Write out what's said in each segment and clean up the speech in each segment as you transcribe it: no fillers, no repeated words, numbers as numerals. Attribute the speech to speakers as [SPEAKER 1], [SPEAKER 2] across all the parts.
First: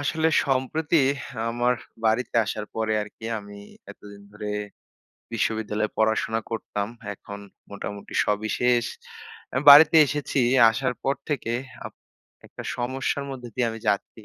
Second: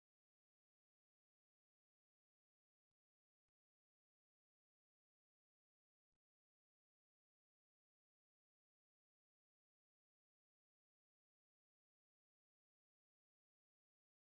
[SPEAKER 1] আসলে সম্প্রতি আমার বাড়িতে আসার পরে আরকি আমি এতদিন ধরে বিশ্ববিদ্যালয়ে পড়াশোনা করতাম। এখন মোটামুটি সবই শেষ। আমি বাড়িতে এসেছি। আসার পর থেকে আপ একটা সমস্যার মধ্যে দিয়ে আমি যাচ্ছি।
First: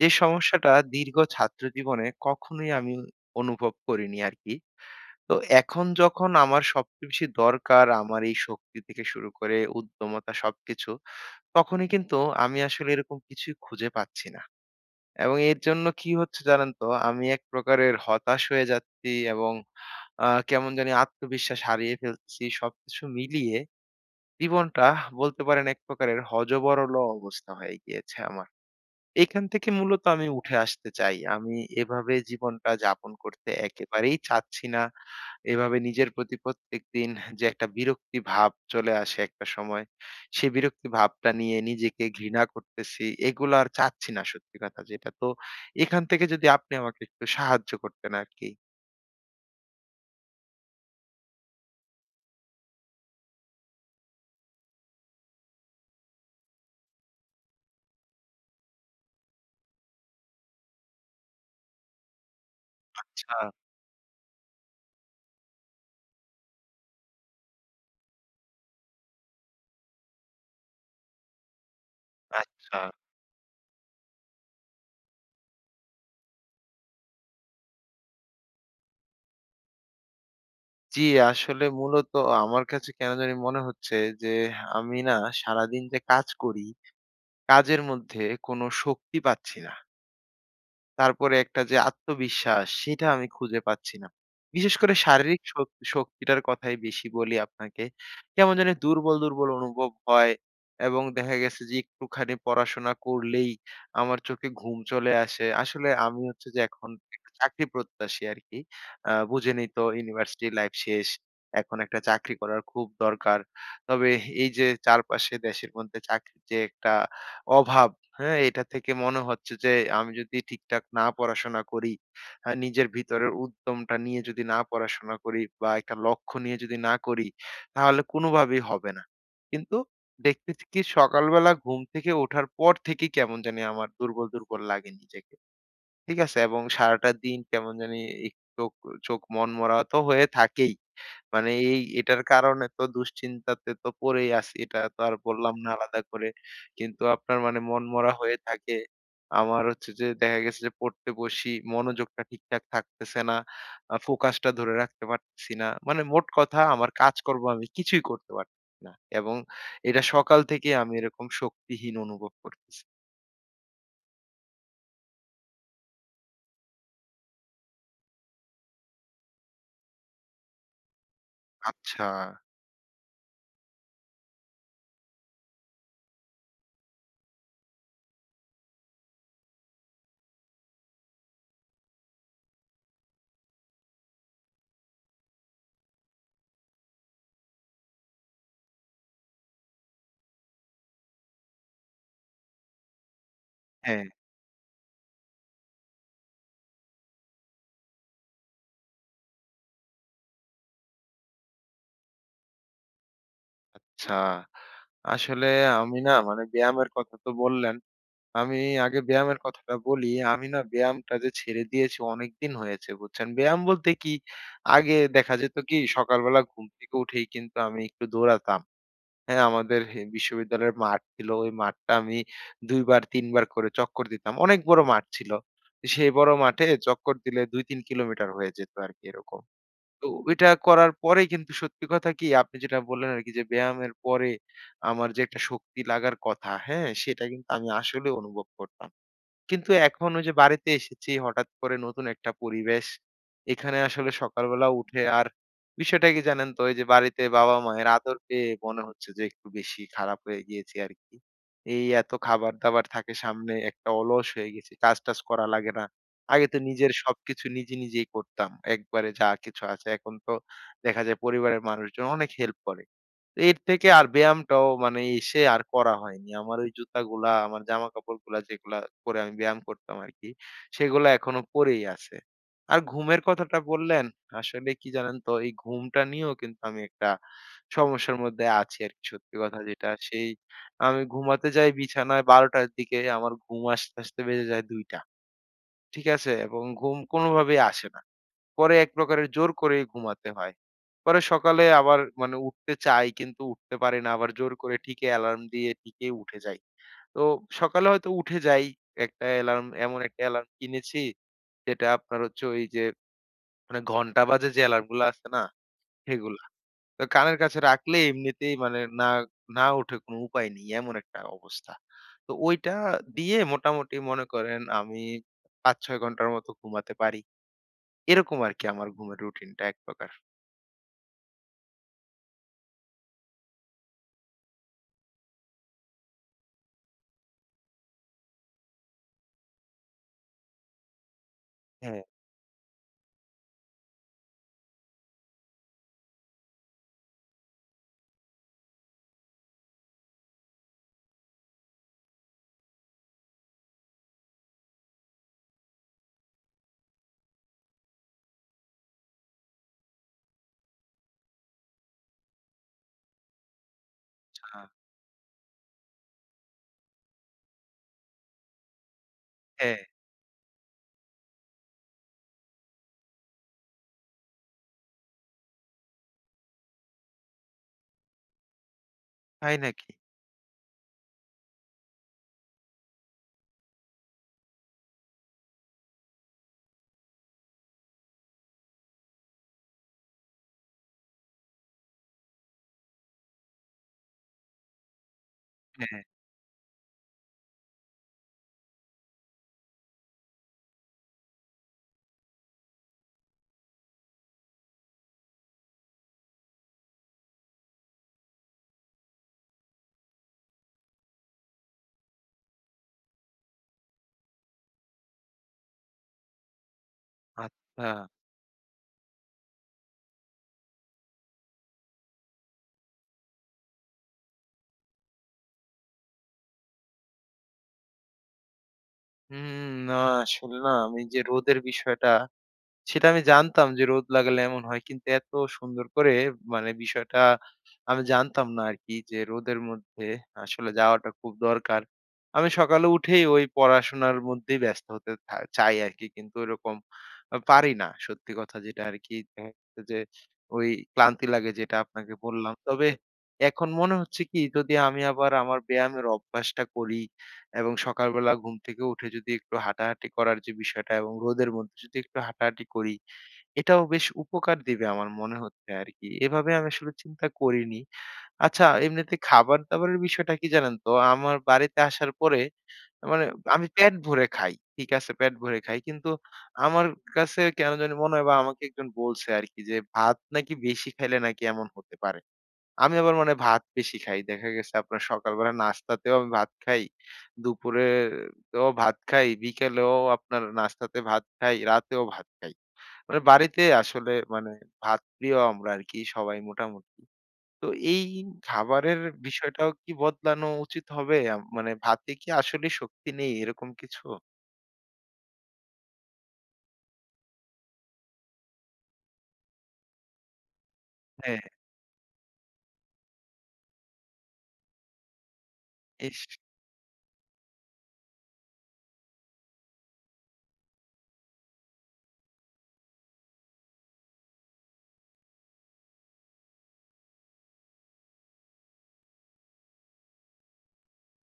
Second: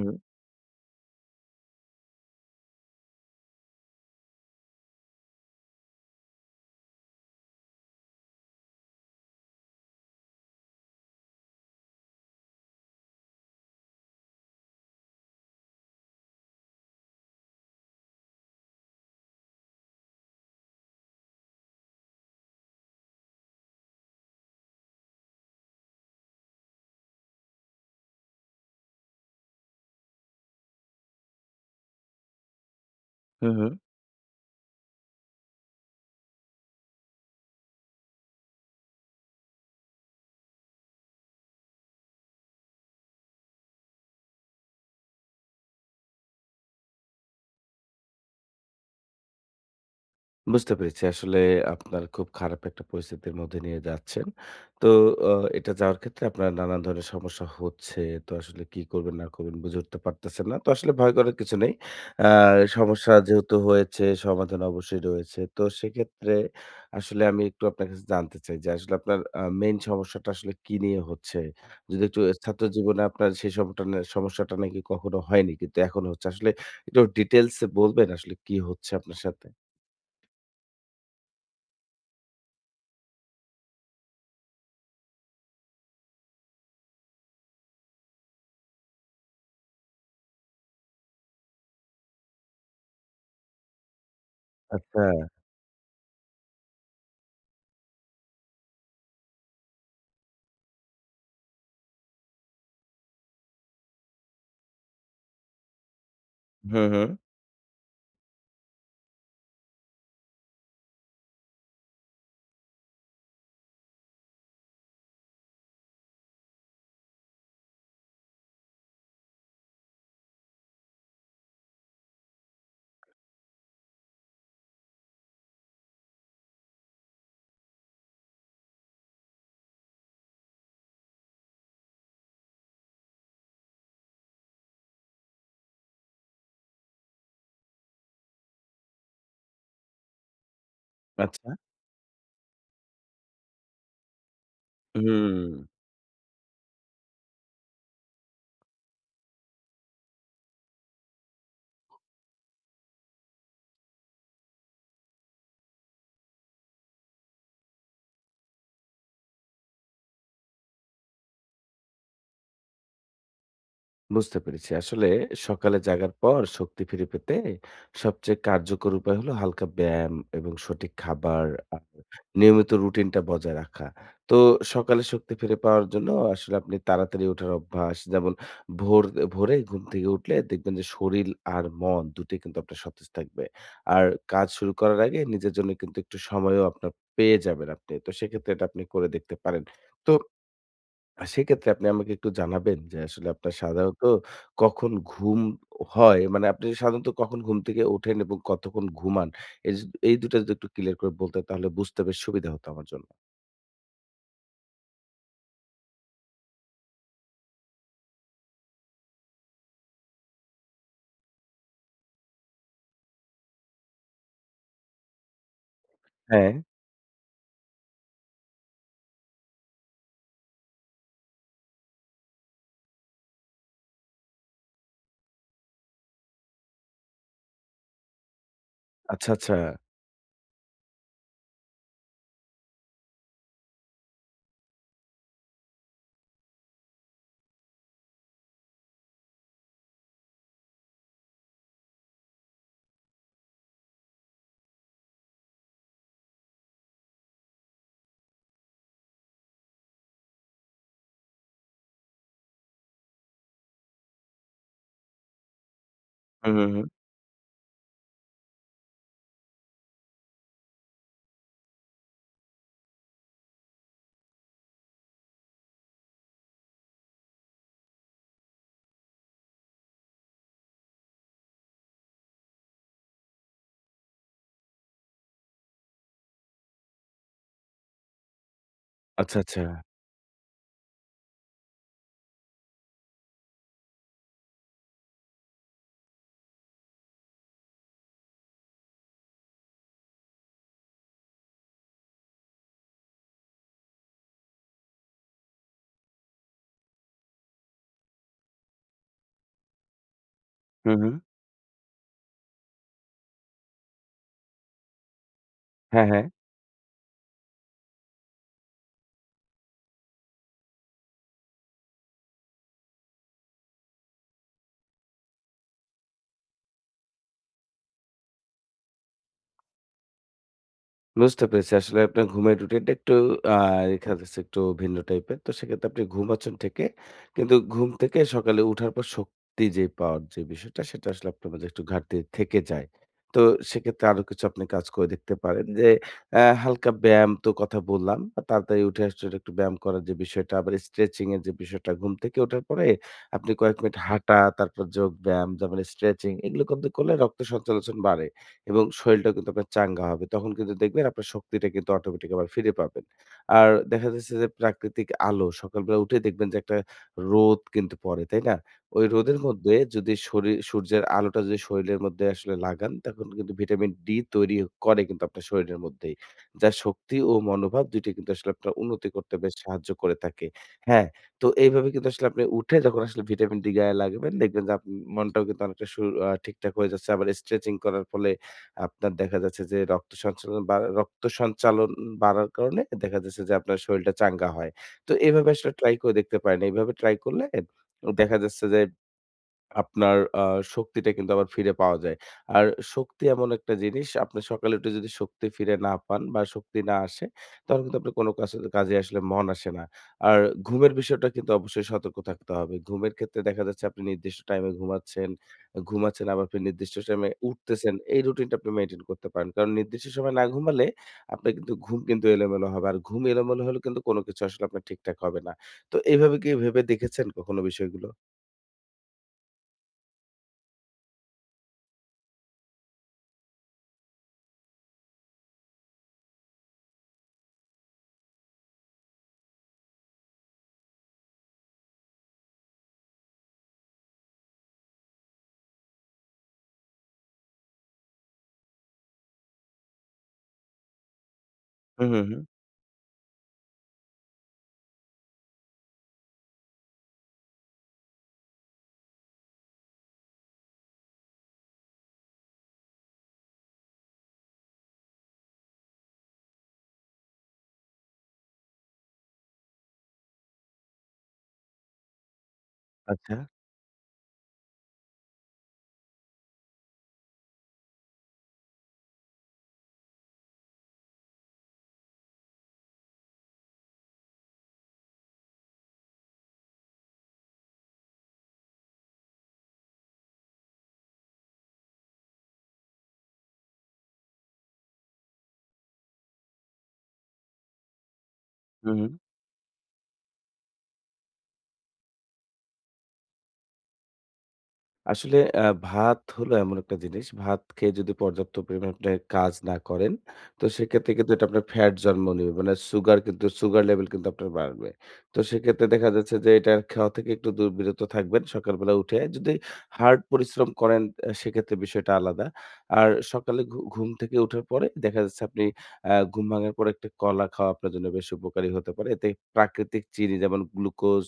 [SPEAKER 1] যে সমস্যাটা দীর্ঘ ছাত্র জীবনে কখনোই আমি অনুভব করিনি আরকি। তো এখন যখন আমার সবচেয়ে বেশি দরকার আমার এই শক্তি থেকে শুরু করে উদ্যমতা সবকিছু, তখনই কিন্তু আমি আসলে এরকম কিছুই খুঁজে পাচ্ছি না। এবং এর জন্য কি হচ্ছে জানেন তো? আমি এক প্রকারের হতাশ হয়ে যাচ্ছি এবং কেমন জানি আত্মবিশ্বাস হারিয়ে ফেলতেছি। সবকিছু মিলিয়ে জীবনটা বলতে পারেন এক প্রকারের হযবরল অবস্থা হয়ে গিয়েছে আমার। এখান থেকে মূলত আমি উঠে আসতে চাই। আমি এভাবে জীবনটা যাপন করতে
[SPEAKER 2] হুম, হুম,
[SPEAKER 1] একেবারেই চাচ্ছি না। এভাবে নিজের প্রতি প্রত্যেকদিন যে একটা বিরক্তি ভাব চলে আসে একটা সময়, সেই বিরক্তি ভাবটা নিয়ে নিজেকে ঘৃণা করতেছি। এগুলো আর চাচ্ছি না সত্যি কথা যেটা। তো এখান থেকে যদি আপনি আমাকে একটু সাহায্য করতেন আরকি।
[SPEAKER 2] বুঝতে পেরেছি। আসলে আপনার খুব খারাপ একটা পরিস্থিতির মধ্যে দিয়ে যাচ্ছেন। তো অ এটা যাওয়ার ক্ষেত্রে আপনার নানান ধরনের সমস্যা হচ্ছে। তো আসলে কি করবেন না করবেন বুঝে উঠতে পারতেছেন না। তো আসলে ভয় করার কিছু নেই। আ সমস্যা
[SPEAKER 1] আচ্ছা,
[SPEAKER 2] যেহেতু হয়েছে সমাধান অবশ্যই রয়েছে। তো সেক্ষেত্রে আসলে আমি একটু আপনার কাছে জানতে চাই যে আসলে আপনার মেইন সমস্যাটা আসলে কি নিয়ে হচ্ছে? যদি একটু ছাত্র
[SPEAKER 1] আচ্ছা।
[SPEAKER 2] জীবনে আপনার সেই সমটা না সমস্যাটা নাকি কখনো হয়নি কিন্তু এখন হচ্ছে। আসলে একটু ডিটেইলস এ বলবেন আসলে কি হচ্ছে আপনার সাথে?
[SPEAKER 1] জি, আসলে মূলত আমার কাছে কেন জানি মনে হচ্ছে যে আমি না সারাদিন যে কাজ করি, কাজের মধ্যে কোনো শক্তি পাচ্ছি না। তারপরে একটা যে আত্মবিশ্বাস সেটা আমি খুঁজে পাচ্ছি না। বিশেষ করে
[SPEAKER 2] আচ্ছা।
[SPEAKER 1] শারীরিক শক্তিটার কথাই বেশি বলি আপনাকে। কেমন জানি দুর্বল, দুর্বল অনুভব হয় এবং দেখা গেছে যে একটুখানি পড়াশোনা করলেই আমার চোখে ঘুম চলে আসে। আসলে আমি হচ্ছে যে
[SPEAKER 2] হুম,
[SPEAKER 1] এখন
[SPEAKER 2] হুম।
[SPEAKER 1] একটা চাকরি প্রত্যাশী আরকি। বুঝেনই তো ইউনিভার্সিটি লাইফ শেষ। এখন একটা চাকরি করার খুব দরকার। তবে এই যে চারপাশে দেশের মধ্যে চাকরির যে একটা অভাব, হ্যাঁ, এটা থেকে মনে হচ্ছে যে আমি যদি ঠিকঠাক না পড়াশোনা করি, নিজের ভিতরের উদ্যমটা নিয়ে যদি না পড়াশোনা করি বা একটা লক্ষ্য নিয়ে যদি না করি, তাহলে কোনোভাবেই হবে না। কিন্তু দেখতেছি কি সকালবেলা ঘুম থেকে ওঠার পর থেকে কেমন জানি আমার দুর্বল, দুর্বল লাগে নিজেকে। ঠিক আছে? এবং সারাটা দিন কেমন জানি এক চোখ চোখ মনমরা তো হয়ে থাকেই।
[SPEAKER 2] আচ্ছা।
[SPEAKER 1] মানে এটার কারণে তো দুশ্চিন্তাতে তো পড়েই আছি। এটা তো আর বললাম না
[SPEAKER 2] হুম।
[SPEAKER 1] আলাদা করে। কিন্তু আপনার মানে মনমরা হয়ে থাকে। আমার হচ্ছে যে দেখা গেছে যে পড়তে বসি, মনোযোগটা ঠিকঠাক থাকতেছে না। ফোকাসটা ধরে রাখতে পারতেছি না। মানে মোট কথা আমার কাজকর্ম আমি কিছুই করতে পারতেছি না। এবং এটা সকাল থেকে আমি এরকম শক্তিহীন অনুভব করতেছি।
[SPEAKER 2] বুঝতে পেরেছি। আসলে সকালে জাগার পর শক্তি ফিরে পেতে সবচেয়ে কার্যকর উপায় হলো হালকা ব্যায়াম এবং সঠিক খাবার আর
[SPEAKER 1] আচ্ছা।
[SPEAKER 2] নিয়মিত রুটিনটা বজায় রাখা। তো সকালে শক্তি ফিরে পাওয়ার জন্য আসলে আপনি তাড়াতাড়ি ওঠার অভ্যাস যেমন ভোর ভোরে ঘুম থেকে উঠলে দেখবেন যে শরীর আর মন দুটোই কিন্তু আপনার সতেজ থাকবে। আর কাজ শুরু করার আগে নিজের জন্য কিন্তু একটু সময়ও আপনার পেয়ে যাবেন আপনি। তো সেক্ষেত্রে এটা আপনি করে দেখতে পারেন। তো সেক্ষেত্রে আপনি আমাকে একটু জানাবেন যে আসলে আপনার সাধারণত
[SPEAKER 1] হ্যাঁ।
[SPEAKER 2] কখন ঘুম হয়? মানে আপনি সাধারণত কখন ঘুম থেকে ওঠেন এবং কতক্ষণ ঘুমান? এই জ এই ২ টা যদি একটু ক্লিয়ার করে বলতেন তাহলে বুঝতে বেশ সুবিধা হতো আমার জন্য।
[SPEAKER 1] আচ্ছা। আসলে আমি না মানে ব্যায়ামের কথা তো বললেন। আমি আগে ব্যায়ামের কথাটা বলি। আমি না ব্যায়ামটা যে ছেড়ে দিয়েছি অনেকদিন হয়েছে বুঝছেন? ব্যায়াম বলতে কি আগে দেখা যেত কি সকালবেলা
[SPEAKER 2] হ্যাঁ।
[SPEAKER 1] ঘুম থেকে উঠেই কিন্তু আমি একটু দৌড়াতাম। হ্যাঁ, আমাদের বিশ্ববিদ্যালয়ের মাঠ ছিল। ওই মাঠটা আমি ২ বার ৩ বার করে চক্কর দিতাম। অনেক বড় মাঠ ছিল। সেই বড় মাঠে চক্কর দিলে ২-৩ কিলোমিটার হয়ে যেত আরকি
[SPEAKER 2] আচ্ছা,
[SPEAKER 1] এরকম।
[SPEAKER 2] আচ্ছা।
[SPEAKER 1] তো ওইটা করার পরেই কিন্তু সত্যি কথা কি আপনি যেটা বললেন আরকি যে ব্যায়ামের পরে আমার যে একটা শক্তি লাগার কথা, হ্যাঁ? সেটা কিন্তু আমি আসলেও অনুভব করতাম। কিন্তু এখন ওই যে বাড়িতে এসেছি হঠাৎ করে নতুন একটা পরিবেশ। এখানে আসলে সকালবেলা উঠে আর বিষয়টা কি জানেন তো? ওই যে বাড়িতে বাবা-মায়ের আদর পেয়ে মনে হচ্ছে যে একটু বেশি খারাপ হয়ে গিয়েছি আরকি। এই এত খাবার-দাবার থাকে সামনে, একটা অলস হয়ে গেছি। কাজ-টাজ করা লাগে না। আগে
[SPEAKER 2] হুম,
[SPEAKER 1] তো
[SPEAKER 2] হুম, হুম।
[SPEAKER 1] নিজের সবকিছু নিজে, নিজেই করতাম। একবারে যা কিছু আছে। এখন তো দেখা যায় পরিবারের মানুষজন অনেক হেল্প করে। এর থেকে আর ব্যায়ামটাও মানে এসে আর করা হয়নি। আমার ওই জুতাগুলা, আমার জামাকাপড়গুলা যেগুলা পরে আমি ব্যায়াম করতাম আরকি, সেগুলা এখনো পরেই আছে। আর ঘুমের কথাটা বললেন, আসলে কি জানেন তো? এই ঘুমটা নিয়েও কিন্তু আমি একটা সমস্যার মধ্যে আছি আরকি
[SPEAKER 2] আচ্ছা,
[SPEAKER 1] সত্যি কথা
[SPEAKER 2] আচ্ছা।
[SPEAKER 1] যেটা। আমি ঘুমাতে যাই বিছানায় ১২ টার দিকে, আমার ঘুম আসতে, আসতে বেজে যায় ২ টা। ঠিক আছে? এবং ঘুম কোনোভাবেই আসে না। পরে এক প্রকারের জোর করে ঘুমাতে হয়। পরে সকালে আবার মানে উঠতে চাই কিন্তু উঠতে পারি না। আবার জোর করে ঠিকই অ্যালার্ম দিয়ে ঠিকই উঠে যাই। তো সকালে হয়তো উঠে যাই। একটা অ্যালার্ম এমন একটা অ্যালার্ম
[SPEAKER 2] হুম,
[SPEAKER 1] কিনেছি
[SPEAKER 2] হুম।
[SPEAKER 1] যেটা আপনার হচ্ছে ওই যে মানে ঘন্টা বাজে যে অ্যালার্ম গুলা আছে না
[SPEAKER 2] হ্যাঁ, হ্যাঁ।
[SPEAKER 1] সেগুলা। তো কানের কাছে রাখলে এমনিতেই মানে না, না উঠে কোনো উপায় নেই এমন একটা অবস্থা। তো ওইটা দিয়ে মোটামুটি মনে করেন আমি ৫-৬ ঘন্টার মতো ঘুমাতে পারি। এরকম আরকি আমার ঘুমের রুটিনটা এক প্রকার।
[SPEAKER 2] বুঝতে পেরেছি। আসলে আপনার ঘুমের রুটিনটা একটু আ দেখা যাচ্ছে একটু ভিন্ন টাইপের। তো সেক্ষেত্রে আপনি ঘুমাচ্ছেন ঠিকই। কিন্তু ঘুম থেকে সকালে উঠার পর শক্তি যে পাওয়ার যে বিষয়টা সেটা আসলে আপনার মাঝে একটু
[SPEAKER 1] হ্যাঁ,
[SPEAKER 2] ঘাটতি থেকে যায়। তো সেক্ষেত্রে আরো কিছু আপনি কাজ করে দেখতে পারেন যে হালকা ব্যায়াম তো কথা বললাম। আর তাড়াতাড়ি উঠে আসলে একটু ব্যায়াম করার যে বিষয়টা আবার স্ট্রেচিং এর যে বিষয়টা ঘুম থেকে ওঠার পরে আপনি কয়েক মিনিট হাঁটা, তারপর যোগ ব্যায়াম, তারপরে স্ট্রেচিং এগুলো কিন্তু করলে রক্ত সঞ্চালন বাড়ে। এবং শরীরটাও কিন্তু আপনার চাঙ্গা হবে। তখন কিন্তু দেখবেন আপনার শক্তিটা কিন্তু অটোমেটিক আবার ফিরে পাবেন। আর দেখা যাচ্ছে যে
[SPEAKER 1] আ
[SPEAKER 2] প্রাকৃতিক আলো সকালবেলা উঠে দেখবেন যে একটা রোদ কিন্তু পড়ে, তাই না? ওই রোদের মধ্যে
[SPEAKER 1] হ্যাঁ,
[SPEAKER 2] যদি শরীর সূর্যের আলোটা যদি শরীরের মধ্যে আসলে লাগান তখন কিন্তু ভিটামিন ডি তৈরি করে কিন্তু আপনার শরীরের মধ্যেই। যার শক্তি ও মনোভাব ২ টাই কিন্তু আসলে আপনার উন্নতি করতে বেশ
[SPEAKER 1] তাই
[SPEAKER 2] সাহায্য
[SPEAKER 1] নাকি?
[SPEAKER 2] করে থাকে। হ্যাঁ, তো এইভাবে কিন্তু আসলে আপনি উঠে যখন আসলে ভিটামিন ডি গায়ে লাগাবেন দেখবেন যে মনটাও কিন্তু অনেকটা সু আ ঠিকঠাক হয়ে যাচ্ছে। আবার স্ট্রেচিং করার ফলে আপনার দেখা যাচ্ছে যে রক্ত সঞ্চালন বাড়ার কারণে দেখা যাচ্ছে যে আপনার শরীরটা চাঙ্গা হয়। তো এভাবে আসলে ট্রাই
[SPEAKER 1] হ্যাঁ,
[SPEAKER 2] করে দেখতে পারেন। এভাবে ট্রাই করলে দেখা যাচ্ছে যে আপনার শক্তিটা কিন্তু আবার ফিরে পাওয়া যায়। আর শক্তি এমন একটা জিনিস আপনি সকালে উঠে যদি শক্তি ফিরে না পান বা শক্তি না আসে, তখন কিন্তু আপনার কোনো কাজে আসলে মন আসে না। আর ঘুমের বিষয়টা কিন্তু অবশ্যই সতর্ক থাকতে হবে। ঘুমের ক্ষেত্রে দেখা যাচ্ছে আপনি নির্দিষ্ট টাইমে ঘুমাচ্ছেন, ঘুমাচ্ছেন আবার ফির নির্দিষ্ট টাইমে
[SPEAKER 1] আচ্ছা।
[SPEAKER 2] উঠতেছেন। এই রুটিনটা আপনি মেইনটেইন করতে পারেন। কারণ নির্দিষ্ট সময় না ঘুমালে আপনার কিন্তু ঘুম কিন্তু এলোমেলো হবে। আর ঘুম এলোমেলো হলে কিন্তু কোনো কিছু আসলে আপনার ঠিকঠাক হবে না। তো এভাবে কি ভেবে দেখেছেন কখনো বিষয়গুলো?
[SPEAKER 1] হুম, না আসলে না আমি যে রোদের বিষয়টা, সেটা আমি জানতাম যে রোদ লাগালে এমন হয়। কিন্তু এত সুন্দর করে মানে বিষয়টা আমি জানতাম না আরকি যে রোদের মধ্যে আসলে যাওয়াটা খুব দরকার। আমি সকালে উঠেই ওই পড়াশোনার মধ্যেই ব্যস্ত হতে চাই আরকি। কিন্তু ওইরকম পারি না। সত্যি কথা যেটা আরকি দেখা গেছে যে ওই ক্লান্তি লাগে যেটা
[SPEAKER 2] হু,
[SPEAKER 1] আপনাকে
[SPEAKER 2] হু, হু।
[SPEAKER 1] বললাম। তবে এখন মনে হচ্ছে কি যদি আমি আবার আমার ব্যায়ামের অভ্যাসটা করি এবং সকালবেলা ঘুম থেকে উঠে যদি একটু হাঁটাহাঁটি করার যে বিষয়টা এবং রোদের মধ্যে যদি একটু হাঁটাহাঁটি করি, এটাও বেশ উপকার দিবে আমার মনে হচ্ছে আরকি। এভাবে আমি আসলে চিন্তা করিনি। আচ্ছা এমনিতে খাবার-দাবারের বিষয়টা কি জানেন তো? আমার বাড়িতে আসার পরে মানে
[SPEAKER 2] আচ্ছা।
[SPEAKER 1] আমি পেট ভরে খাই। ঠিক আছে, পেট ভরে খাই। কিন্তু আমার কাছে কেন জানি মনে হয় বা আমাকে একজন বলছে আরকি যে, "ভাত নাকি বেশি খাইলে নাকি এমন হতে পারে।" আমি আবার মানে ভাত বেশি খাই। দেখা গেছে আপনার সকালবেলা নাস্তাতেও আমি ভাত খাই। দুপুরেও ভাত খাই। বিকেলেও আপনার নাস্তাতে ভাত খাই। রাতেও ভাত খাই। মানে বাড়িতে আসলে মানে ভাত প্রিয় আমরা আরকি সবাই মোটামুটি। তো এই খাবারের
[SPEAKER 2] হুম।
[SPEAKER 1] বিষয়টাও কি বদলানো উচিত হবে? মানে ভাতে কি আসলেই শক্তি নেই এরকম কিছু?
[SPEAKER 2] আসলে ভাত হলো এমন একটা জিনিস, ভাত খেয়ে যদি পর্যাপ্ত পরিমাণে আপনি কাজ না করেন, তো সেক্ষেত্রে কিন্তু
[SPEAKER 1] হ্যাঁ,
[SPEAKER 2] এটা আপনার ফ্যাট জন্ম নিবে। মানে সুগার লেভেল কিন্তু আপনার বাড়বে। তো সেক্ষেত্রে দেখা
[SPEAKER 1] ইস!
[SPEAKER 2] যাচ্ছে যে এটা খাওয়া থেকে একটু দূর বিরত থাকবেন সকালবেলা উঠে। যদি হার্ড পরিশ্রম করেন সেক্ষেত্রে বিষয়টা আলাদা। আর সকালে ঘুম থেকে উঠার পরে দেখা যাচ্ছে আপনি ঘুম ভাঙার পরে একটা কলা খাওয়া আপনার জন্য বেশ উপকারী হতে পারে। এতে প্রাকৃতিক চিনি যেমন গ্লুকোজ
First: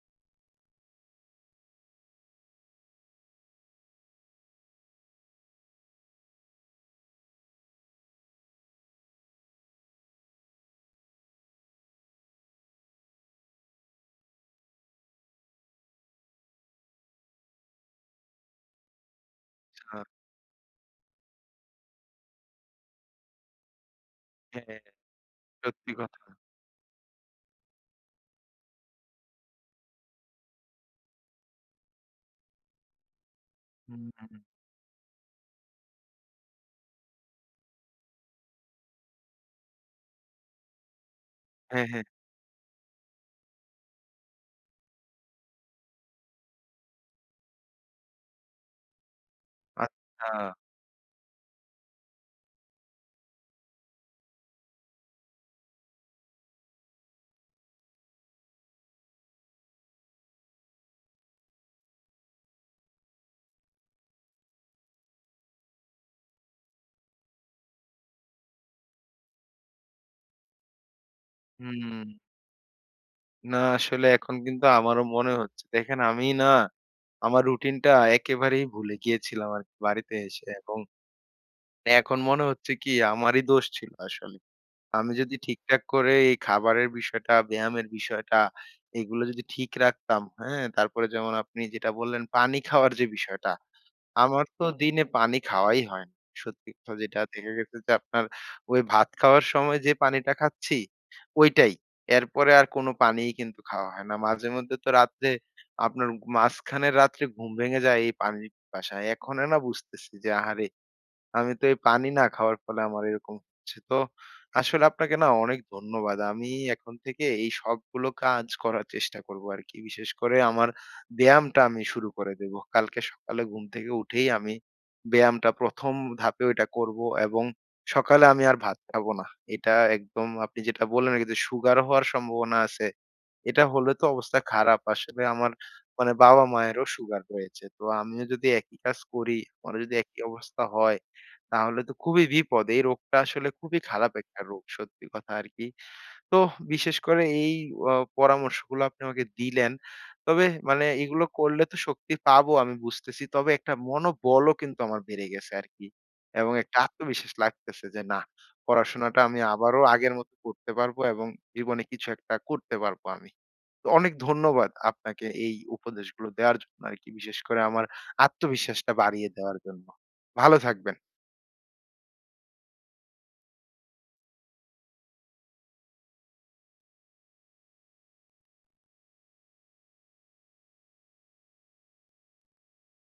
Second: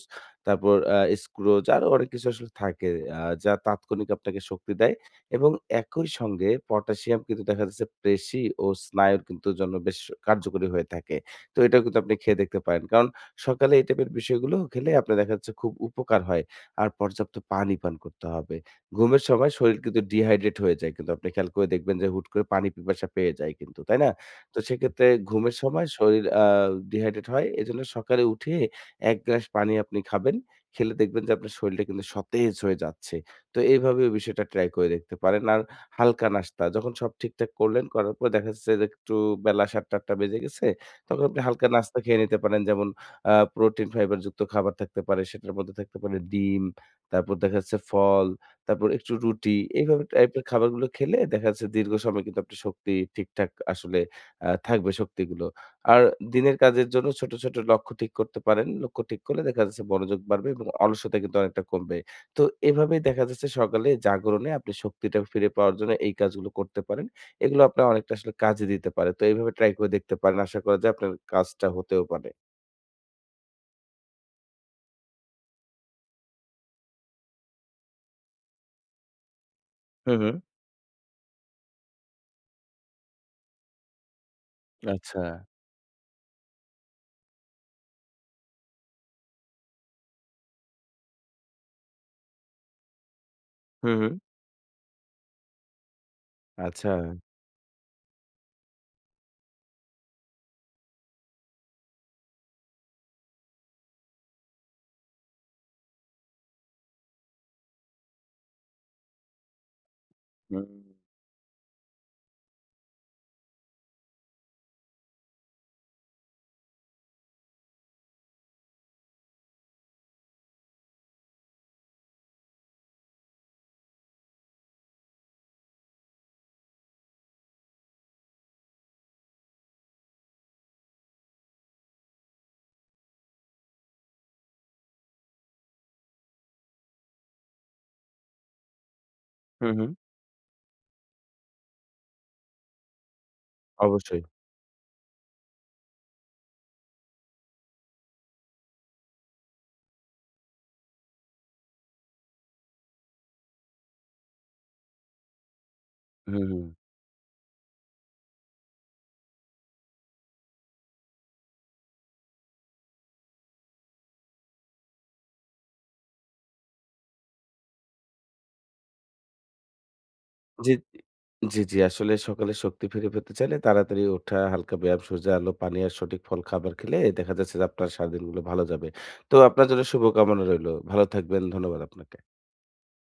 [SPEAKER 2] তারপর স্ক্রুজ আরো অনেক কিছু আসলে থাকে যা তাৎক্ষণিক আপনাকে শক্তি দেয় এবং একই সঙ্গে পটাশিয়াম কিন্তু দেখা যাচ্ছে পেশি ও স্নায়ুর কিন্তু জন্য বেশ কার্যকরী হয়ে থাকে। তো এটাও কিন্তু আপনি খেয়ে দেখতে পারেন। কারণ সকালে এই টাইপের বিষয়গুলো খেলে আপনার দেখা যাচ্ছে খুব উপকার হয়। আর পর্যাপ্ত পানি পান করতে হবে। ঘুমের সময় শরীর কিন্তু
[SPEAKER 1] আ
[SPEAKER 2] ডিহাইড্রেট হয়ে যায় কিন্তু আপনি খেয়াল করে দেখবেন যে হুট করে পানি পিপাসা পেয়ে যায় কিন্তু, তাই না? তো
[SPEAKER 1] হ্যাঁ,
[SPEAKER 2] সেক্ষেত্রে ঘুমের সময়
[SPEAKER 1] সত্যি কথা।
[SPEAKER 2] শরীর ডিহাইড্রেট হয়। এজন্য সকালে উঠে এক গ্লাস পানি আপনি খাবেন। খেলে দেখবেন যে আপনার শরীলটা কিন্তু সতেজ হয়ে যাচ্ছে। তো এইভাবে
[SPEAKER 1] হুম,
[SPEAKER 2] ওই বিষয়টা ট্রাই করে দেখতে পারেন। আর হালকা নাস্তা যখন সব ঠিকঠাক করলেন, করার পর দেখা যাচ্ছে যে একটু বেলা ৭:০০-৮:০০ বেজে গেছে। তখন আপনি হালকা
[SPEAKER 1] হ্যাঁ,
[SPEAKER 2] নাস্তা
[SPEAKER 1] হ্যাঁ।
[SPEAKER 2] খেয়ে নিতে পারেন। যেমন প্রোটিন ফাইবার যুক্ত খাবার থাকতে পারে। সেটার মধ্যে থাকতে পারে ডিম, তারপর দেখা যাচ্ছে ফল, তারপর একটু রুটি। এইভাবে
[SPEAKER 1] আচ্ছা।
[SPEAKER 2] টাইপের খাবারগুলো খেলে দেখা যাচ্ছে দীর্ঘ সময় কিন্তু আপনার শক্তি ঠিকঠাক আসলে থাকবে শক্তিগুলো। আর দিনের কাজের জন্য ছোট, ছোট লক্ষ্য ঠিক করতে পারেন। লক্ষ্য ঠিক করলে দেখা যাচ্ছে মনোযোগ বাড়বে এবং অলসতা কিন্তু অনেকটা কমবে। তো এভাবেই দেখা যাচ্ছে সকালে জাগরণে আপনি শক্তিটা ফিরে পাওয়ার জন্য এই কাজগুলো করতে পারেন। এগুলো আপনার অনেকটা আসলে কাজে দিতে পারে। তো এইভাবে ট্রাই করে দেখতে পারেন। আশা করা যায় আপনার কাজটা
[SPEAKER 1] হুম।
[SPEAKER 2] হতেও পারে।
[SPEAKER 1] না আসলে এখন কিন্তু আমারও মনে হচ্ছে। দেখেন আমি না আমার রুটিনটা একেবারেই ভুলে গিয়েছিলাম আরকি
[SPEAKER 2] হু,
[SPEAKER 1] বাড়িতে
[SPEAKER 2] হু।
[SPEAKER 1] এসে এবং এখন মনে হচ্ছে কি আমারই দোষ ছিল আসলে। আমি
[SPEAKER 2] আচ্ছা।
[SPEAKER 1] যদি ঠিকঠাক করে এই খাবারের বিষয়টা, ব্যায়ামের বিষয়টা এগুলো যদি ঠিক রাখতাম, হ্যাঁ? তারপরে যেমন আপনি যেটা বললেন পানি খাওয়ার যে বিষয়টা,
[SPEAKER 2] হু, হু।
[SPEAKER 1] আমার তো দিনে পানি খাওয়াই হয় না। সত্যি
[SPEAKER 2] আচ্ছা।
[SPEAKER 1] কথা যেটা দেখা গেছে যে আপনার ওই ভাত খাওয়ার সময় যে পানিটা খাচ্ছি, ওইটাই। এরপরে আর কোনো পানিই কিন্তু খাওয়া হয় না। মাঝেমধ্যে তো রাত্রে আপনার মাঝখানের রাত্রে ঘুম ভেঙে যায় এই পানির পিপাসায়। এখন না বুঝতেছি যে আহারে!
[SPEAKER 2] হুম।
[SPEAKER 1] আমি তো এই পানি না খাওয়ার ফলে আমার এরকম হচ্ছে। তো আসলে আপনাকে না অনেক ধন্যবাদ। আমি এখন থেকে এই সবগুলো কাজ করার চেষ্টা করব আরকি। বিশেষ করে আমার ব্যায়ামটা আমি শুরু করে দেব। কালকে সকালে ঘুম থেকে উঠেই আমি ব্যায়ামটা ১ম ধাপে ওইটা করব এবং সকালে আমি আর ভাত খাবো না। এটা একদম আপনি যেটা বললেন আরকি যে সুগার হওয়ার সম্ভাবনা আছে। এটা হলে তো অবস্থা খারাপ। আসলে আমার মানে বাবা-মায়েরও সুগার রয়েছে। তো আমিও যদি একই কাজ করি,
[SPEAKER 2] হু,
[SPEAKER 1] আমারও
[SPEAKER 2] হু।
[SPEAKER 1] যদি একই অবস্থা হয়, তাহলে তো খুবই বিপদ। এই রোগটা আসলে খুবই খারাপ
[SPEAKER 2] অবশ্যই।
[SPEAKER 1] একটা রোগ, সত্যি কথা আরকি। তো বিশেষ করে এই অ পরামর্শগুলো আপনি আমাকে দিলেন। তবে মানে এগুলো করলে তো শক্তি পাবো আমি বুঝতেছি। তবে একটা মনোবলও কিন্তু আমার বেড়ে গেছে আরকি।
[SPEAKER 2] হু,
[SPEAKER 1] এবং
[SPEAKER 2] হু।
[SPEAKER 1] একটা আত্মবিশ্বাস লাগতেছে যে না, পড়াশোনাটা আমি আবারও আগের মতো করতে পারবো এবং জীবনে কিছু একটা করতে পারবো আমি। তো অনেক ধন্যবাদ আপনাকে এই উপদেশগুলো দেওয়ার জন্য আরকি। বিশেষ করে আমার আত্মবিশ্বাসটা বাড়িয়ে দেওয়ার জন্য। ভালো
[SPEAKER 2] জি,
[SPEAKER 1] থাকবেন।
[SPEAKER 2] জি, জি। আসলে সকালে শক্তি ফিরে পেতে চাইলে তাড়াতাড়ি ওঠা, হালকা ব্যায়াম, সূর্যের আলো, পানি আর সঠিক ফল খাবার খেলে দেখা যাচ্ছে যে আপনার সারাদিনগুলো ভালো যাবে। তো আপনার জন্য শুভকামনা রইলো। ভালো থাকবেন। ধন্যবাদ আপনাকে।